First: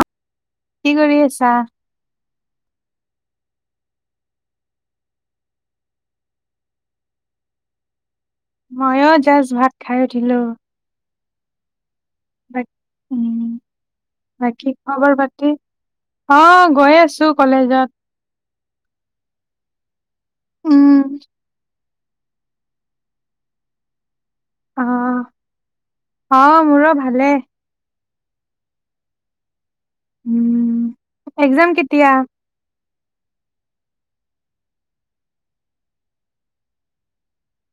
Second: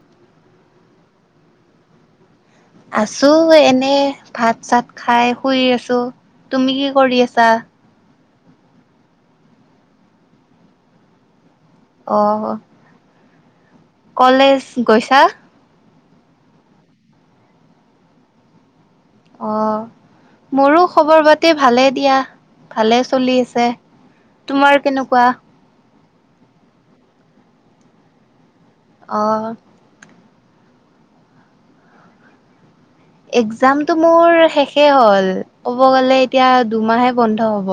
অ কি কৰি আছা? আছো এনে ভাত চাত খাই শুই আছো তুমি কি কৰি আছা? ময়ো জাষ্ট ভাত খাই উঠিলোঁ। আহ। উম, কলেজ বাকী খবৰ গৈছা পাতি? অ গৈ আছো কলেজত অ মোৰো উম। খবৰ পাতি ভালে দিয়া ভালে চলি আছে তোমাৰ অ', কেনেকুৱা অ মোৰো ভালে অহ উম এক্জাম কেতিয়া এক্জামতটো মোৰ শেষেই হ'ল ক'ব গ'লে এতিয়া দুমাহে বন্ধ হ'ব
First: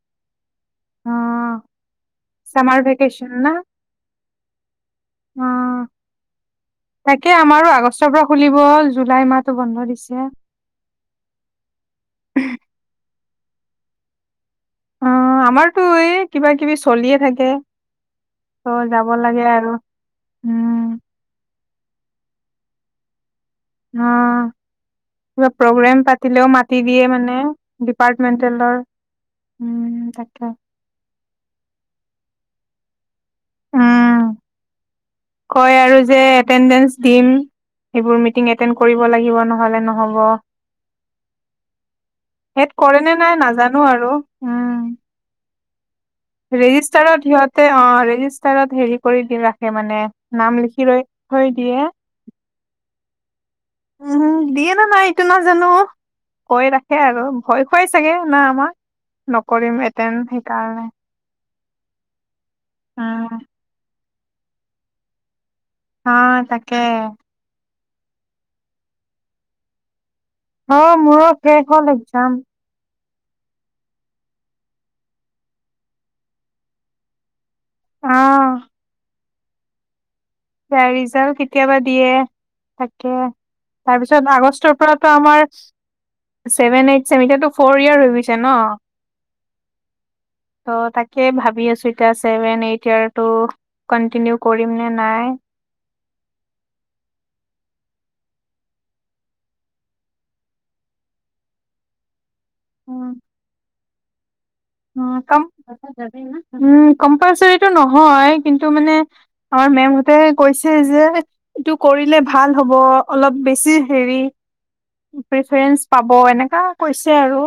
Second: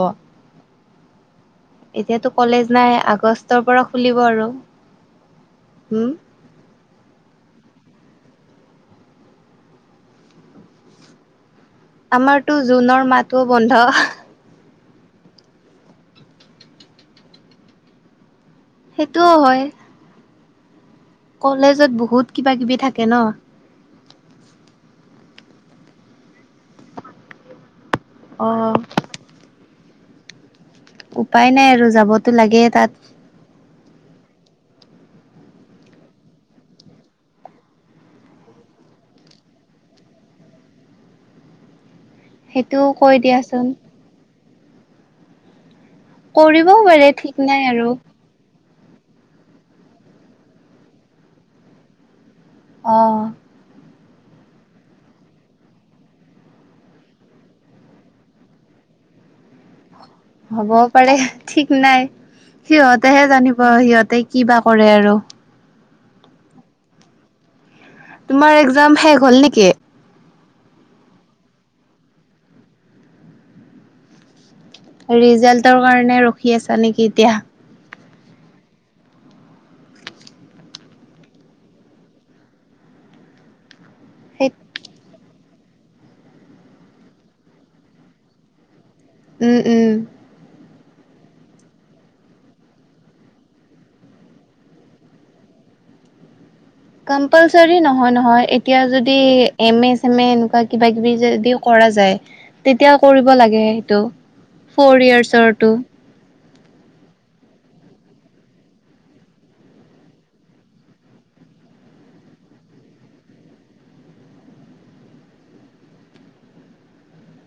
অ' এতিয়াতো কলেজ চামাৰ নাই ভেকেচন না? আগষ্টৰ পৰা খুলিব আৰু অ উম, তাকে আমাৰো আ আগষ্টৰ পৰা খুলিব জুলাই মাহটো বন্ধ দিছে আমাৰটো জুনৰ মাত টো বন্ধ অ আমাৰতো এই কিবা কিবি চলিয়ে থাকে ত' যাব সেইটোও লাগে হয়। আৰু উম, কলেজত বহুত কিবা কিবি থাকে ন অ কিবা প্ৰগ্ৰেম পাতিলেও মাতি দিয়ে মানে অ' ডিপাৰ্টমেণ্টেলৰ উম তাকে উপায় নাই আৰু যাবতো লাগে তাত উম কয় আৰু যে এতেনডেঞ্চ দিম সেইবোৰ মিটিং এতেন কৰিব লাগিব নহলে নহব হেত সেইটোও কৰে কৈ নে নাই দিয়াচোন নাজানো আৰু উম কৰিবও পাৰে ৰেজিষ্টাৰত ঠিক নাই সিহতে অ আৰু ৰেজিষ্টাৰত হেৰি কৰি দি ৰাখে মানে নাম লিখি ৰৈ থৈ দিয়ে অঁ উম দিয়ে ন নাই এইটো নাজানো কৈ ৰাখে আৰু ভয় খুৱাই চাগে না আমাক নকৰিম এড তেন হ'বও সেইকাৰণে পাৰে ঠিক নাই সিহঁতেহে উম, জানিব সিহঁতি কিবা কৰে আৰু অ তাকে তোমাৰ এক্জাম শেষ হল নিকি অ মোৰো শেষ হ'ল এক্জাম ৰিজাল্টৰ কাৰণে ৰখি আছা নিকি এতিয়া অহ বা ৰিজাল্ট কেতিয়াবা দিয়ে তাকে তাৰপিছত সেই আগষ্টৰ পৰাতো আমাৰ ছেভেন এইথ [unintelligible] এতিয়াটো ফ'ৰ ইয়েৰ হৈ গৈছে ন? উম, উম। ত' তাকে ভাবি আছো এতিয়া, ছেভেন, এইট ইয়াৰটো কন্টিনিউ কৰিম নে নাই। কম্পালচৰী নহয় নহয়, এতিয়া যদি এম এ, ছেম এ এনেকুৱা কিবা কিবি যদি কৰা যাই তেতিয়াও উম, কৰিব লাগে। টো ফ'ৰ ইয়োৰছৰ টু উ কম্পালচৰিটো নহয়, কিন্তু মানে মেম হতে কৈছে যে এইটো কৰিলে ভাল হব, অলপ বেছি হেৰী, প্ৰেফাৰেন্স পাব, এনেকৈ কৈছে আৰু।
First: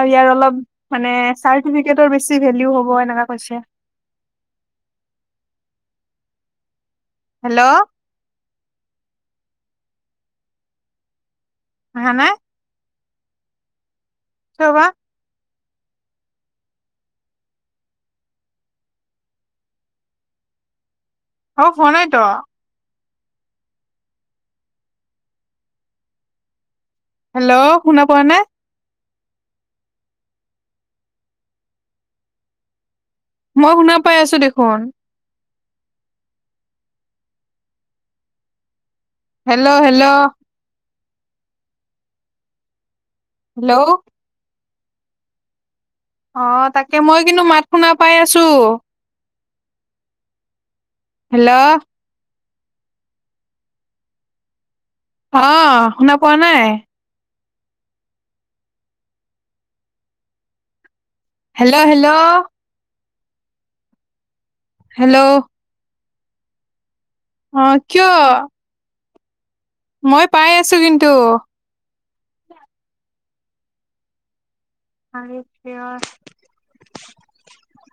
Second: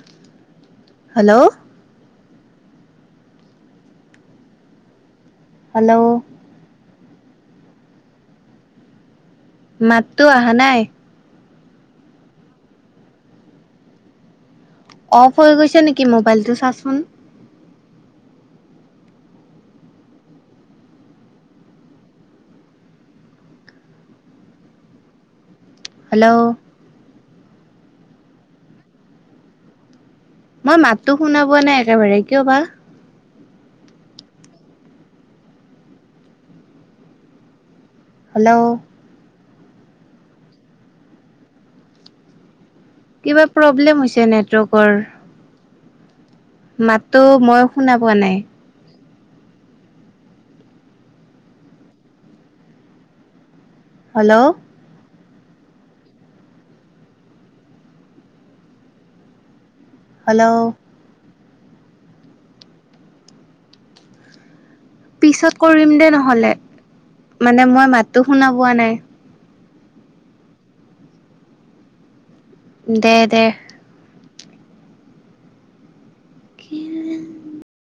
আৰু ইয়াৰ অলপ মানে হেল্ল' চাৰ্টিফিকেটো বেছ বেছি ভেলু হ'ব এনেকে কৈছে। হেল্ল' হেল্ল' মাততো অহা নাই। আহা নাই? কিয় বা অফ হৈ গৈছে। নেকি মোবাইলতটো চাচোন অফ হোৱা নাই টো হেল্ল' হেল্ল', শুনা পোৱা নাই? মই মাতটো শুনা পোৱা নাই একেবাৰে কিয় বা। মই শুনা পাই আছো দেখোন। হেল্ল' হেল্ল' হেল্ল' কিবা হেল্ল' প্ৰব্লেম হৈছে নে প্ৰপাৰ অ', তাকে। মই কিন্তু মাত শুনা পাই আছো। হেল্ল'। হেল্ল'। অ', শুনা পোৱা নাই? হেল্ল'। Hello, hello. হেল্ল' পিছত কৰিম দে ন হ'লে। অ মানে মই কিয় মাতটো শুনা পোৱা নাই। মই পাই আছো কিন্তু। দে, দে। [unintelligible] [unintelligible]